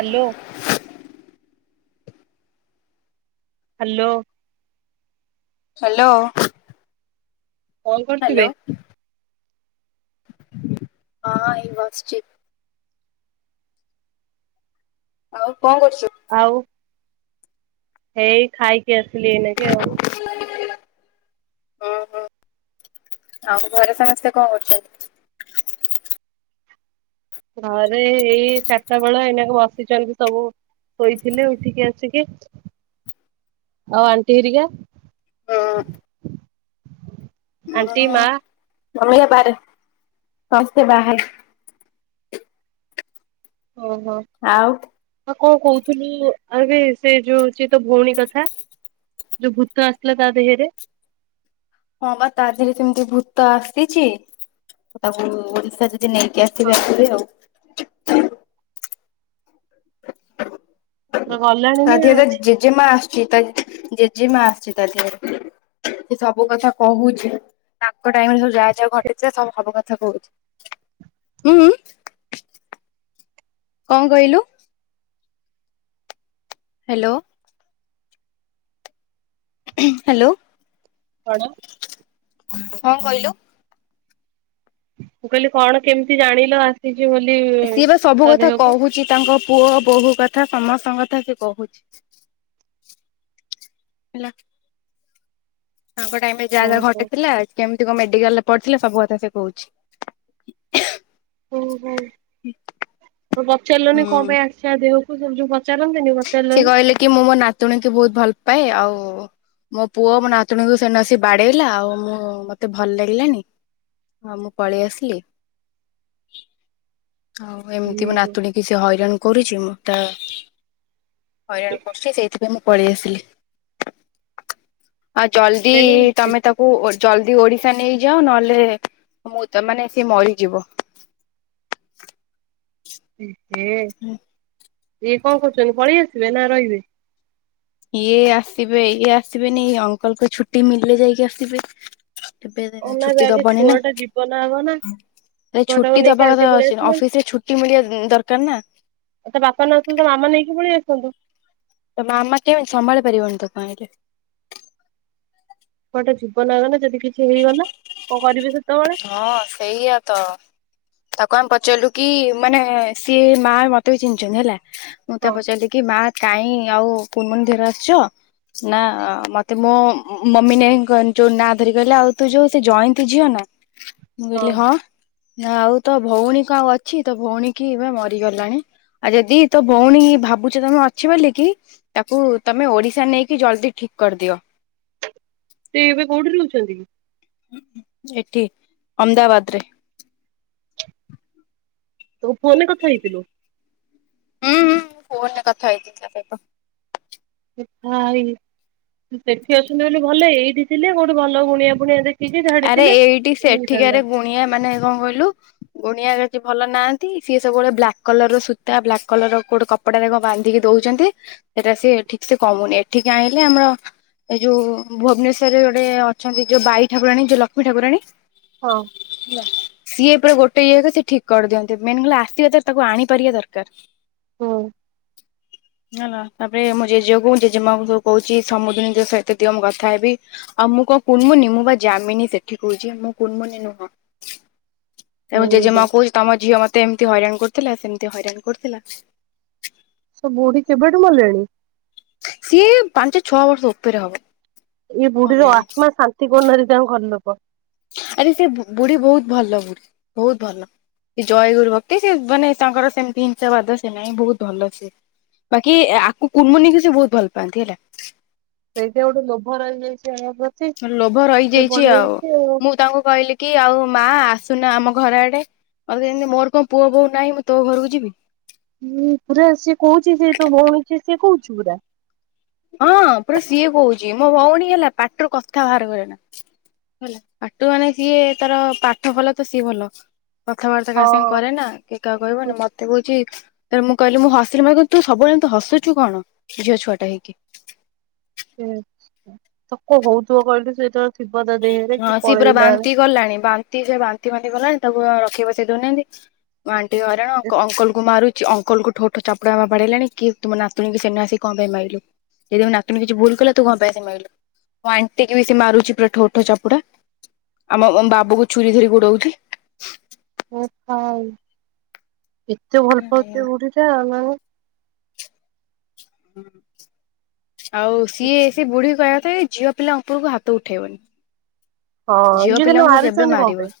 Hello. Hello. Hello. କଣ କରୁଛୁ ବେ? ହଁ ଏଇ ବାସ୍ଚି। ଆଉ କଣ କରୁଛୁ? ଆଉ ହେଇ ଖାଇକି ଆସିଲି ଏଇନା କେ ଆଉ ହୁଁ ହୁଁ ଆଉ ଘରେ ସମସ୍ତେ କଣ କରୁଛନ୍ତି? ଘରେ ଏଇ ଚାରିଟା ବେଳ ଏଇନାକୁ ବସିଛନ୍ତି ସବୁ। ଶୋଇଥିଲେ ଉଠିକି ଆସିକି ଆଉ ଆଣ୍ଟି ହେରିକା? ହଁ। ଆଣ୍ଟି, ମା ମମି ହେରିକା ବାହାରେ ସମସ୍ତେ ବାହାରେ। ଓହୋ। ଆଉ? ଆଉ କଣ କହୁଥିଲୁ ଆବେ ସେ ଯୋଉଛି ତ ଭଉଣୀ କଥା। ଯୋଉ ଭୂତ ଆସିଲା ତା ଦେହରେ। ହଁ ପା ତା ଦେହରେ ସେମତି ଭୂତ ଆସିଛି ତାକୁ ଓଡିଶା ଯା ନେଇକି ହଁ ଆସିବି ଆଖରେ ଆଉ। ପୁରା ଗଲାଣି ତା ନା ଦେହରେ ଅଛି? ଜେଜେମା ଆସୁଛି ତା ଜେଜେମା ଆସୁଛି ତା ଦେହରେ। ସେ ସବୁ କଥା କହୁଛି ତାଙ୍କ ଟାଇମ ରେ ସବୁ ଯାହା ଯାହା ଘଟିଥିଲା ସବୁ ସବୁ କଥା କହୁଛି। ଉଁ ଉଁ। କଣ କହିଲୁ? ହାଲୋ। ହାଲୋ। କଣ? କଣ କହିଲୁ? ମୁଁ କହିଲି କଣ କେମିତି ଜାଣିଲ ଆସିି ସିଏ ବା ସବୁ କଥା କହୁଛି ତାଙ୍କ ପୁଅ ବୋହୂ କଥା। ସମସ୍ତଙ୍କ କଥା ସେ କହୁଛି ହେଲା। ତାଙ୍କ ଟାଇମ ରେ ଯା ଯା ଓହୋ ଘଟିଥିଲା କେମିତି କତ ମେଡିକାଲ ପଡିଥିଲେ ସବୁ କଥା ସେ କହୁଛି। ଓ ହୋ ପଚାରିଲନି କଣ ପାଇଁ ଆସିଚି ଆ ଦେହକୁ ସବୁ ଯଉ ସେ କହିଲେ କି ମୁଁ ମୋ ନାତୁଣୀଙ୍କୁ ବହୁତ ଭଲ ପାଏ ଆଉ ମୋ ପୁଅ ମୋ ନାତୁଣୀକୁ ସେଦିନ ଆସିକି ବାଡେଇଲା ଆଉ ମୁଁ ମତେ ଭଲ ଲାଗିଲାନି ହଁ ମୁଁ ପଳେଇ ଆସିଲି। [inaudible] ହଉ ଏମିତି ମୁଁ ଇଲୋ ନାତୁଣୀ କି ସେ ହଇରାଣ କରୁଛି ମୁଁ ତା ହଇରାଣ କରୁଛି ସେଇଥିପାଇଁ ମୁଁ ପଳେଇ ଆସିଲି। ଆଉ ଜଲଦି ଦେଖୁନୁ ତମେ ତାକୁ ଜଲଦି ଓଡିଶା ନେଇଯାଅ ନହେଲେ ମୁଁ ତମାନେ ସିଏ ମରିଯିବ। [inaudible] ଏ ହେ ଇଏ କଣ କରୁଛନ୍ତି ପଳେଇ ଆସିବେ ନା ରହିବେ। ଇଏ ଆସିବେ ଇଏ ଆସିବେନି ଅଙ୍କଲ କ ଛୁଟି ମିଳିଲେ ଯାଇକି ଆସିବେ। ବେ ଅନାବେ ଛୁଟି ଆଗେ ଦବନି ଛୁଆ ନା। ଟା ଜୀବନ ଆଗ ନା ଛୁଆଟାକୁ ଛୁଟି ନେଇକି ଦବା ଆଣ୍ଟି କଥା ପଳେଇ ଅଛି ଆସିଲେ। ଅଫିସ ରେ ଛୁଟି ମିଳିବା ଦରକାର ନା। ଆଉ ତା ବାପା ନ ଆସନ୍ତୁ ତା ମାମା ନେଇକି ପଳେଇ ଆସନ୍ତେ। ତ ମାମା କେବେ ସମ୍ଭାଳି ପାରିବନି ତାକୁ ଆଣିଲେ କୁଆଡ଼େ ଜୀବନ ଆଗଲା ଯଦି କିଛି ହେଇଗଲା କଣ କରିବେ ସେ ହଁ ସେଇଆ ତ କଣ ପଚାରିଲୁ କି ମାନେ ସିଏ ମା ମତେ ବି ଚିହ୍ନଛନ୍ତି ହେଲା ମୁଁ ତା ହଁ ପଚାରିଲି କି ମା କାଇଁ ଆଉ କୁନମୁନ ଦିହରେ ଆସିଛ। ନା ମତେ ମୋ ମମି ନ ଯୋଉ ନା ଧରି କହିଲେ ଆଉ ତୁ ଯୋଉ ସେ ଜୟନ୍ତୀ ଝିଅ ନା। ମୁଁ କହିଲି ହଁ। ନା ଆଉ ତୋ ଭଉଣୀ କ ଆଉ ଅଛି ତୋ ଭଉଣୀ କି ଏବେ ମରିଗଲାଣି ଆଉ ଯଦି ତୋ ଭଉଣୀ ଭାବୁଛ ତମେ ଅଛି ବୋଲିକି ତାକୁ ତମେ ଓଡିଶା ନେଇକି ଜଲ୍ଦି ଠିକ କରିଦିଅ। ସେ ଏବେ କୋଉଠି ରହୁଛନ୍ତି କି? ଏଠି ଅମଦାବାଦରେ। ତୋ ଫୋନରେ କଥା ହେଇଥିଲୁ। ହଁ ହଁ ମୁଁ ଫୋନରେ କଥା ହେଇଥିଲି ତ ସହିତ। ଭାଇ ସେଠି ଅଛନ୍ତି ବୋଲି ଭଲ ଏଇଠି ଥିଲେ କୋଉଠୁ ଭଲ ଗୁଣିଆ ଫୁଣିଆ ଦେଖ ଆରେ ଏଇଠି ସେଠିକାରେ ଗୁଣିଆ ମାନେ କଣ କହିଲୁ ଗୁଣିଆ ସିଏ ଭଲ ନାହାନ୍ତି ସିଏ ସବୁବେଳେ ବ୍ଲାକ୍ କଲର ର ସୂତା ବ୍ଲାକ୍ କଲର ର ଗୋଉଟେ କପଡାଟ ବାନ୍ଧିକି ଦଉଛନ୍ତି। ସେଟା ସି ଠିକ ସେ କମୁନି ଏଠିକି ଆଣିଲେ ଆମର ଏଇ ଯୋଉ ଭୁବନେଶ୍ୱରରେ ଗୋଟେ ଅଛନ୍ତି ଯୋଉ ବାଇ ଠାକୁରାଣୀ ଯୋଉ ଲକ୍ଷ୍ମୀ ଠାକୁରାଣୀ ହଁ। ହେଲା ସିଏ ପୁରା ଗୋଟେ ଇଏ କ ସିଏ ଠିକ୍ କରିଦିଅନ୍ତି ମେନ୍ କଲେ ଆସିବା ତାର ତାକୁ ଆଣିପାରିବା ଦରକାର। ହୁଁ ହେଲା ତାପରେ ମୋ ଜେଜେକୁ ଜେଜେମାଙ୍କୁ ସବୁ କହୁଛି ସମୁଦୁଣି ସହିତ ଟିକେ ମୁଁ କଥା ହେବି ଆଉ ମୁଁ କଣ କୁନମୁନି ମୁଁ ବା ଜାମିନି ସେଠି କହୁଛି ମୁଁ କୁନମୁନି ନୁହଁ। ମୋ ଜେଜେ ହେଇଲୋ। ମା କୁ କହୁଛି ତମ ଝିଅ ମତେ ଏମତି ହଇରାଣ କରୁଥିଲା ସେମିତି ହଇରାଣ କରୁଥିଲା ସେ ବୁଢୀ କେବେଠୁ ମଲେଣି? ସିଏ ପାଞ୍ଚ ଛଅ ବର୍ଷ ଉପରେ ହବ। ଏଇ ବୁଢୀର ଭଲେଣି ଆତ୍ମା ଶାନ୍ତି [unintelligible] ଗନରେ ଯା ଘର ଲୋକ ଆରେ ସେ ବୁଢୀ ବହୁତ ଭଲ ବୁଢୀ ବହୁତ ଭଲ ସେ ଜୟଗୁରୁ ଭକ୍ତି ସେ ମାନେ ତାଙ୍କର ସେମିତି ହିଂସାବାଦ ସେ ନାହିଁ ବହୁତ ଭଲ ସେ। ବାକି ଆକୁ କୁନମୁନି ସେ ବହୁତ ଭଲ ପାଆନ୍ତି ହେଲା। ସେଠି ଗୋଟେ ଲୋଭ ରହିଯାଇଛି। ପ୍ରତି ଲୋଭ ସେ ରହିଯାଇଛି ଆଉ ପଳେଇଆଇଛି ମୁଁ ତାଙ୍କୁ କହିଲି କି ଆଉ ମା ଆସ ସୁନା ଆମ ଘର ଆଡେ ମତେମିତି ମୋର କଣ ପୁଅ ବୋଉ ନାହିଁ ମୁଁ ତୋ ଘରକୁ ଯିବି। ହଁ ପୁରା ସେ କହୁଛି ସେ ତ ଭଉଣୀ ସେ କହୁଛୁ ପୁରା। ହଁ ପୁରା ସିଏ କହୁଛି ମୋ ଭଉଣୀ ହେଲା ପାଟିରୁ କଥା ବାହାର କରେ ନା। ହେ ପାଠୁ ମାନେ ସିଏ ତାର ପାଠ ଭଲ ତ ସିଏ ଭଲ। କଥାବାର୍ତ୍ତା କାହା ସାଙ୍ଗେ କରେ ହଁ। ନା କି କାହା କହିବନି ମତେ କହୁଛି। ତାେ ମୁଁ କହିଲି ମୁଁ ହସିଲି ମ କିନ୍ତୁ ସବୁବେଳେ ହସୁ କଣ ଝିଅଛୁଆା ହେକି ତ କ ହଉଥିବ କହିଲୁ ସେଇତବେଳେ ହଁ ସିଏ ପୁରା ବାନ୍ତି କଲାଣି ବାନ୍ତି ସେ ବାନ୍ତି ବାନ୍ତି ଗଲାଣି ତାକୁ ରଖେଇ ବସେଇ ଦଉ ନାହାନ୍ତି ଆଣ୍ଟି ହଇରାଣ ଅଙ୍କଲ କୁ ମାରୁଛି। କି ଅଙ୍କଲକୁୁ ଠୋଠ ଚାପୁା ବାଡେଇଲାଣି କି ତମ ନାତୁଣୀ କି ସେନେ ଆସି କଣ ପାଇଁ ପାଇଲୁ। ଯଦି ମୋ ନାତୁଣୀ କିଛି ଭୁଲ କଲା ତୁ କଣ ପାଇଁ ତାକୁ ମାରିଲୁ ମୁଁ ଆଣ୍ଟିକି ବି ସେ ମାରୁଛି ପୁରା ଠୋ ଠୋ। ଚାପୁଡା, ଆମ ବାବୁକୁ ଛୁରୀ ଧରି ଗୋଡଉଛି। ହ କେତେ ଭଲ ପାଉଥିବ ବୁଢୀଟା [unintelligible] ଆଉ ସିଏ ସେ ବୁଢୀ କହିଆ କେବେ ଝିଅ ପିଲା ଉପରୁକୁ ହାତ ଉଠେଇବନି। ହଁ ଝିଅ ଇଏ କିନ୍ତୁ ପିଲାଙ୍କୁ କେବେ ମାରୁଛନ୍ତି କଣ ପାଇଁ ମାରିବନି।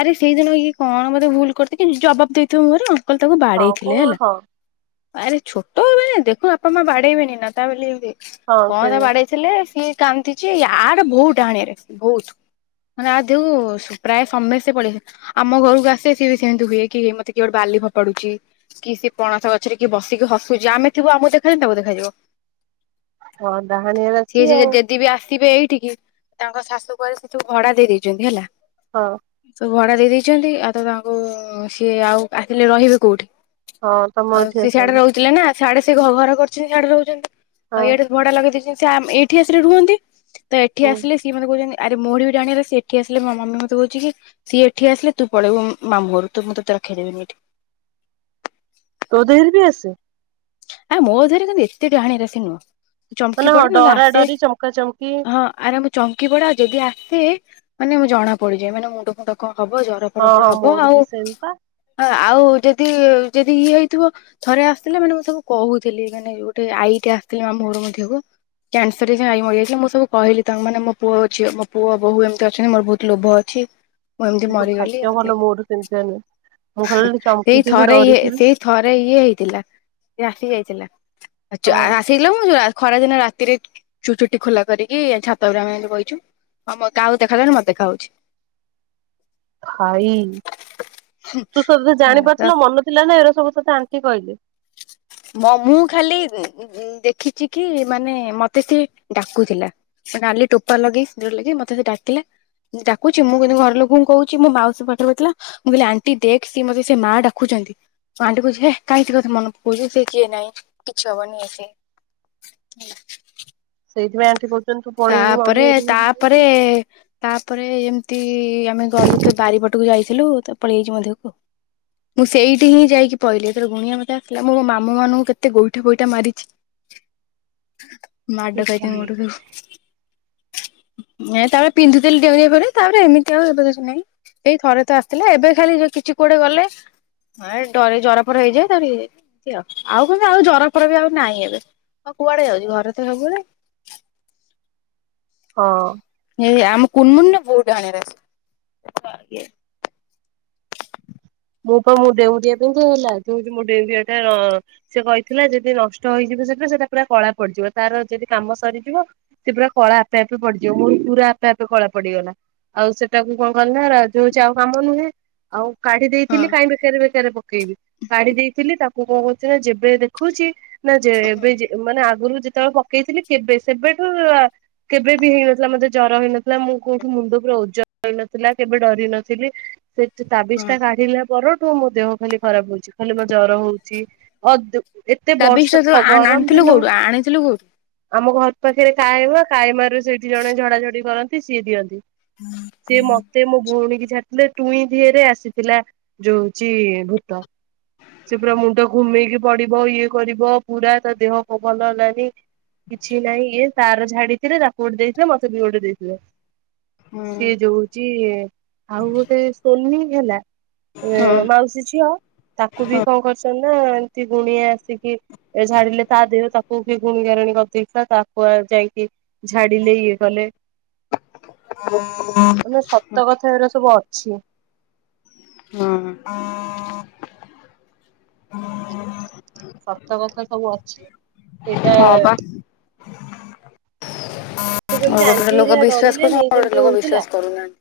ଆରେ ସେଇ ଦିନ ଇଏ କଣ ବୋଧେ ଭୁଲ କରିଛି କି ଜବାବ ଦେଇଥିବ ମୁହଁରେ ଆଉ। କାଳେ ତାକୁ ହଁ ବାଡେଇଥିଲେ କଣ ହେଲା। ହଁ ଆରେ ଛୋଟ ମାନେ ଦେଖୁନ ବାପା ମା ବାଡେଇବେନି ନା, ତା ବୋଲି ଏମିତି ହଁ କଣ ସେଇଆ। ବାଡେଇଥିଲେ, ସିଏ କାନ୍ଦିଛି ୟାର ବହୁତ [unintelligible] ବହୁତ, ବହୁତ। ମାନେ ଆ ଯୋଗୁ ପ୍ରାୟ ସମସ୍ତେ ପଳେଇଲେ, ଆମ ଘରକୁ ଆସେ ସିଏ ବି ସେମତି ହୁଏ, କି ମତେ କି ଗୋଟେ ବାଲ ବାଲି ଫୋଫାଡୁଛି, କି ସେ ପଣସ ଗଛରେ କିଏ ବସିକି ହସୁଛି, ଆମେ ଥିବୁ ଆମକୁ ଦେଖା ଯିବନି ତାକୁ ଦେଖାଯିବ। ହଁ ଡାହାଣୀ ଅଛି ଆଉ। ଥିବେ ଏଇଠିକି ତାଙ୍କ ଶାଶୁ କୁଆଡେ ସେ ଯୋଗୁ ଭଡା ଦେଇ ଦେଇଛନ୍ତି ହେଲା। ହଁ। ସବୁ ଭଡା ଦେଇ ଦେଇଛନ୍ତି, ଆଉ ତ ତାଙ୍କୁ ସିଏ ଆଉ ଆସିଲେ ରହିବେ କୋଉଠି? ହଁ ତମ ଆଉ ଏଠି ସେ ସିଆଡେ ଆସନ୍ତି ରହୁଥିଲେ ନା। ସାଡେ ସେ ଘର କରିଛନ୍ତି ସିଆଡେ ରହୁଛନ୍ତି, ଆଉ ହଁ ଇଆଡେ ଭଡା ଲଗେଇ ଦେଇଛନ୍ତି, ସିଏ ଆମ ଏଇଠି ଆସିଲେ ରୁହନ୍ତି। ତ ଏଠି ହୁଁ। ଆସିଲ ସିଏ ମତେ କହୁଛନ୍ତି। ଆରେ ମୋର ବି ଜାଣିଆରେ ସେ ଏଠି ଆସିଲେ ମୋ ମମି ମତେ କହୁଛି କି ସିଏ ଏଠି ଆସିଲେ ତୁ ପଳେଇବୁ ମାମୁଁ ଘରକୁ ମୁଁ ତତେ ରଖେଇ ଦେବିନି ଏଠି। ତୋ ଦେହର ବି ଆସେ। ଆ ମୋ ଦେହରେ କିନ୍ତୁ ଏତେ ଡାହାଣୀ ରାଶି ନୁହଁ। ଚମକି ମାନେ ହଁ ପଡେ ନହେଲେ ଡରା ଆସେ, ଡରି ଚମକା ଚମକି ହଁ ଆରାମ ଚମକି ପଡ଼େ, ଆଉ ଯଦି ଆସେ ମାନେ ମୁଁ ଜଣା ପଡିଯାଏ ମାନେ ମୁଣ୍ଡ ମୁଣ୍ଡ କଣ ହବ ଜର ଫର ହଁ ପୁରା ହଁ ହବ ମୋର ଆଉ ବି ହଁ ସେମ୍ ପା। ଆ ଆଉ ଯଦି ଯଦି ଇଏ ହେଇଥିବ ଥରେ ଆସିଥିଲେ ମାନେ ମୁଁ ତାକୁ କହୁଥିଲି ମାନେ ଗୋଟେ ଆଇଟେ ଆସଥିଲେ ଆମ ଘରକୁ ମୋ ଦେହକୁ। କ୍ୟାନସର ହେଇକି ଆଈ ମରି ଯାଇଛି, ମୁଁ ସବୁ କହିଲି ତ ମାନେ ମୋ ପୁଅ, ଝିଅ, ମୋ ପୁଅ ବୋହୁ, ଏମତି ଅଛନ୍ତି। ମୋର ବହୁତ ଲୋଭ ଅଛି। ମୁଁ ଏମିତି କିନ୍ତୁ ମରିଗଲି ଭାଗ୍ୟ ଏମିତି ଭଲ ହେ ମୋର ସେମିତିଆ ନୁହେଁ ମୁଁ ଖାଲି ଏଇ ଚମକିଥିବି ଥରେ ଇଏ ଡରିଥିବି ସେଇ ଥରେ ଇଏ ହେଇଥିଲା। ଆସି ଯାଇଥିଲା ହଁ ଆସିଗଲା ମୁଁ ଖଟ ଖରାଦିନ ରାତିରେ ଚ ଚୁଟି ଖୋଲା କରିକି ଛାତ ଉପରେ ଆମେ ଏମତି ବାଇଛୁ। ହଁ ଆମ କାହାକୁ ଦେଖା ଗଲାନି ମତେ ଦେଖା ଯାଉଛି। [unintelligible] ଭାଇ ତୁ ସବୁ ଜାଣି ହେଲା ତ ପାରୁଥିଲୁ ମନ ଥିଲା ନା ଏରା ସବୁ ତତେ ଆଣ୍ଟି କହିଲେ। [inaudible] ମ ମୁଁ ଖାଲି ଦେଖିଚିକି ମାନେ ମତେ ସିଏ ଡାକୁଥିଲା। ନାଲି ଟୋପା ଲଗେଇ, ସିନ୍ଦୂର ଲଗେଇ ମତେ ସିଏ ଡାକିଲା। ଡାକୁଛି ମୁଁ କିନ୍ତୁ ଘର ଲୋକଙ୍କୁ କହୁଛି ମୋ ମାଉସି ସେପଟରେ ବସିଥିଲା, ମୁଁ କହିଲି ଆଣ୍ଟି ଦେଖ ସେ ମତେ ସେ ମା ଡାକୁଛ ମୋ ଆଣ୍ଟି କହୁଛି ହେ କାଇଁ ଚିଲଉ ମନକୁ ବୁଝୁଉଛି କିଏ ନାଇଁ କିଛି ହବନି ଇଏ ସିଏ। ସେଇଥି ପାଇଁ ଆଣ୍ଟି କହୁ ତାପରେ, ତାପରେ ତାପ ପରେ ଏମିତି ଆମେ ଗଲୁ ତ ବାରିପଟକୁ ଯାଇଥିଲୁ, ତ ପଲେଇ ଆଇଚି ମୋ ଦେହକୁ ଆଉ। ମୁଁ ସେଇଠି ହିଁ ଯାଇକି ପଇଲି, ଏଥର ଗୁଣିଆ ମତେ ଆସିଲା ମୁଁ ମୋ ମାମୁଁ ମାନଙ୍କୁ କେତେ ଗୋଇଠା ବୋଇଠା ମାରିଛି। [unintelligible] ମାଡ ଖାଇଛନ୍ତି ବୋଲି ମୋ ଠାରୁ। [unintelligible] ମୁଁ ଏଇଆ ତାପରେ ପିନ୍ଧୁଥିଲି ଡେଉଁରିଆ ଫେଉଁରିଆ ତାପରେ ଏମିତି ଆଉ ଏବେ କିଛି ନାଇଁ ସେଇ ଥରେ ତ ଆସିଥିଲା, ଏବେ ଖାଲି ଯୋଉ କିଛି କୁଆଡେ ଗଲେ ଏଁ ଡରେ ଜରଫର ହେଇଯାଏ ତାପରେ ଇଏ ଏମତି ଆଉ ଆଉ କ ଆଉ ଜରାଫର ବି ଆଉ ନାଇଁ ଏବେ। ହଁ କୁଆଡେ ଯାଉଛି ଘରେ ତ ସବୁବେଳେ। ହଁ। ଇଏ ଆମ କୁନମୁନ ବୋହୁତ ଡ଼ାହାଣିଆ ରାଶି ଇଏ ମୁଁ ପା ମୁଁ ଡେଉଁରିଆ ପିନ୍ଧିଚି ହେଲା ଯୋ-ଯୋଉ ମୋ ଡେଉଁରିଆଟା ସିଏ କହିଥିଲା ଯଦି ନଷ୍ଟ ହେଇଯି ସେଟା ସେଟା ପୁରା କଳା ପଡିଯିବ ତାର ଯଦି କାମ ସରିଯିବ ସେ ପୁରା କଳା ଆପେ ଆପେ ପଡିଯିବ। ମୁଁ ପୁରା ଆପେ ଆପେ କଳା ପଡିଗଲା। ଆଉ ସେଟାକୁ କଣ କଲି ନା ରା ଯୋଉ କାମ ନୁହେଁ ଆଉ କାଢିଦେ ହଁ ଥିଲି କାଇଁ ବେକାରେ ବେକରେ ପକେଇବି କାଢି ଦେଇଥିଲି ତାକୁ କଣ କରୁଥିଲ ଯେବେ ଦେଖୁଚି ନା ଯେ ହୁଁ ବେ ଯେ ମାନେ ଆଗରୁ ଯେତେବେଳେ ପକେଇଥିଲି କେବେ ସେବେଠୁ କେବେ ବି ହେଇନଥିଲା ମତେ ଜର ହେଇନଥିଲା ମୁଁ କୋଉଠି ମୁଣ୍ଡ ପୁରା ଓଜ ହେଇନଥିଲା କେବେ ଡରି ନଥିଲି। ସେ ତାବିଜ ହଁ ଟା କାଢିଲା ପରଠୁ ମୋ ଦେହ ଖାଲି ଖରାପ ହୋଉଚି ଖାଲି ମୋ ଜର ହୋଉଚି ଅ ଦୁ ଏତେ ତାବିଜ ଟା ବର୍ଷ ତୁ ଖ ଗରମ ଆଣିଥିଲୁ ଦିନ କୋଉଠୁ ଆଣିଥିଲୁ କୋଉଠୁ? ଆମ ଘର ପାଖରେ କାଏମା କାଏମାରୁ ସେଇଠି ଜଣେ ଝଡାଝଡି କରନ୍ତି ସିଏ ଦିଅନ୍ତି। ସିଏ ମତେ ମୋ ଭଉଣୀ କି ଛାଡ଼ିଥିଲେ ଟୁଇଁ ଦିଅରେ ଆସିଥିଲା। ଯୋଉ ହୋଉଚି ଭୂତ ସେ ପୁରା ମୁଣ୍ଡ ଘୁମେଇକି ପଡିବ ଇଏ କରିବ ପୁରା ତା ଦେହ ଭଲ ହେଲାନି କିଛି ନାହିଁ ଇଏ ତାର ଝାଡି ଥିଲେ ତାକୁ ଗୋଟେ ଦେଇଦିଅ ମତେ ବି ଗୋଟେ ଦେଇଥିଲେ। ହୁଁ ସିଏ ଯୋଉ ହୋଉଚି ଆଉ ଗୋଟେ ସୋଲିନି ହେଲା ଏଁ ହଁ ମାଉସୀ ଝିଅ ତାକୁ ବି କଣ କରିଚନ୍ ନା ଏମତି ଗୁଣିଆ ଆସିକି ଝାଡିଲେ ତା ଦେହ ତାକୁ ବି ଗୁଣିଆ ରାଣୀ କରିଦେଇଥିଲା ତାକୁ ଆ ଯାଇକି ଝାଡିଲେ ଇଏ କଲେ ମାନେ ସତ କଥା ଏରା ସବୁ ଅ ଛି। ହୁଁ। ସତ କଥା ସବୁ ଅଛି ସେଇଟା ହଁ ବା ତୁ କେମତି ଗୋଟେ ଗୋଟେ ଲୋକ ଆଣ୍ଟିହେରିଆ ବିଶ୍ୱାସ ଡରିଲେନି କରୁଛନ୍ତି ଇଏ ଗୋଟେ ଗୋଟେ ଯେମିତି ଲୋକ ହୋଉଥିଲା? ବିଶ୍ୱାସ କରୁନାହାନ୍ତି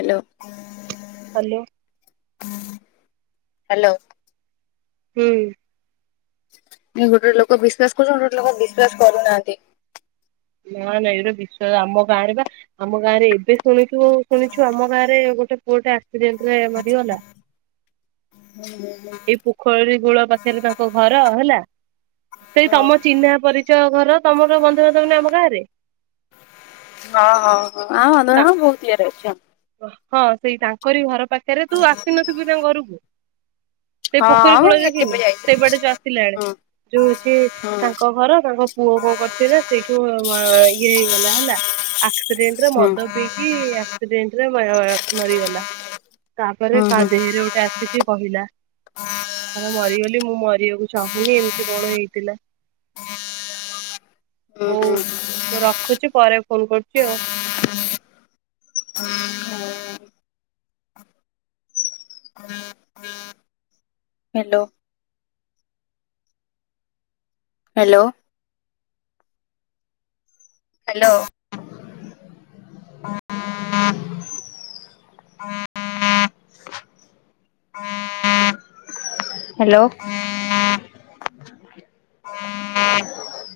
ହାଲୋ। ହାଲୋ। ହାଲୋ। ହୁଁ। ଗୋଟେ ଗୋଟେ ଲୋକ ବିଶ୍ୱାସ କରୁଚନ୍ତି ଗୋଟ ଗୋଟେ ଲୋକ ବିଶ୍ୱାସ କରୁନାହାନ୍ତି। ନା ନା ଏଇଟା ବିଶ୍ଵାସ ଆମ ଗାଁରେ ବା ଆମ ଗାଁ ରେ ଏବେ ଶୁଣିଚୁ ଶୁଣିଛୁ ଆମ ଗାଁରେ ଗୋଟେ ପୁଅଟେ ଆକ୍ସିଡେଣ୍ଟ ରେ ମରିଗଲା। ହୁଁ ହୁଁ ଏଇ ପୋଖରୀ ଗୁଳ ପାଖରେ ତାଙ୍କ ଘର ହେଲା। ସେଇ ହଁ। ତମ ଚିହ୍ନା ପରିଚୟ ଘର ତମର ବନ୍ଧୁବାନ୍ଧବ ନା ଆମ ଗାଁରେ? ଆମ ବନ୍ଧୁବାନ୍ଧବ ବହୁତ ଇଏରେ ଅଛୁ ଆଁ। ହଁ ସେଇ ତାଙ୍କରି ଘର ପାଖରେ ତୁ ଆସିନଥିବୁ କି ତାଙ୍କ ଘରୁକୁ? ସେଇ ହଁ ପୋଖରୀ ହଁ ମୁଁ କୂଳରେ ଏ ଦେଖିନୁ କେବେ ସେ ଯାଇଥିଲି। ବାଟେ ଯୋଉ ଆସିଲାଳେ ହୁଁ ଯୋଉଚି ହୁଁ ତାଙ୍କ ଘର ତାଙ୍କ ପୁଅ କଁ କରୁଚି ନା ସେଇଠୁ ଆ ଇଏ ହେଇଗଲା ହେଲା। ଆକ୍ସିଡେଣ୍ଟ ରେ ହୁଁ ମଦ ପିଇକି ଆକ୍ସିଡେଣ୍ଟ ରେ ମା ଆ ମରିଗଲା। ତା ପରେ ହୁଁ କା ହୁଁ ଦେହରେ ଗୋଟେ ଆସିକି କହିଲା, କହିଲା ମରିଗଲ ମୁଁ ମରିବାକୁ ଚାହୁଁନି ଏମିତି କଣ ହେଇଥିଲା। ଉଁ ହୁଁ। ରଖୁଚି ପରେ ଫୋନ କରୁଚି ଆଉ। ହ୍ୟାଲୋ। ହ୍ୟାଲୋ। ହ୍ୟାଲୋ। ହ୍ୟାଲୋ। ଉଁ।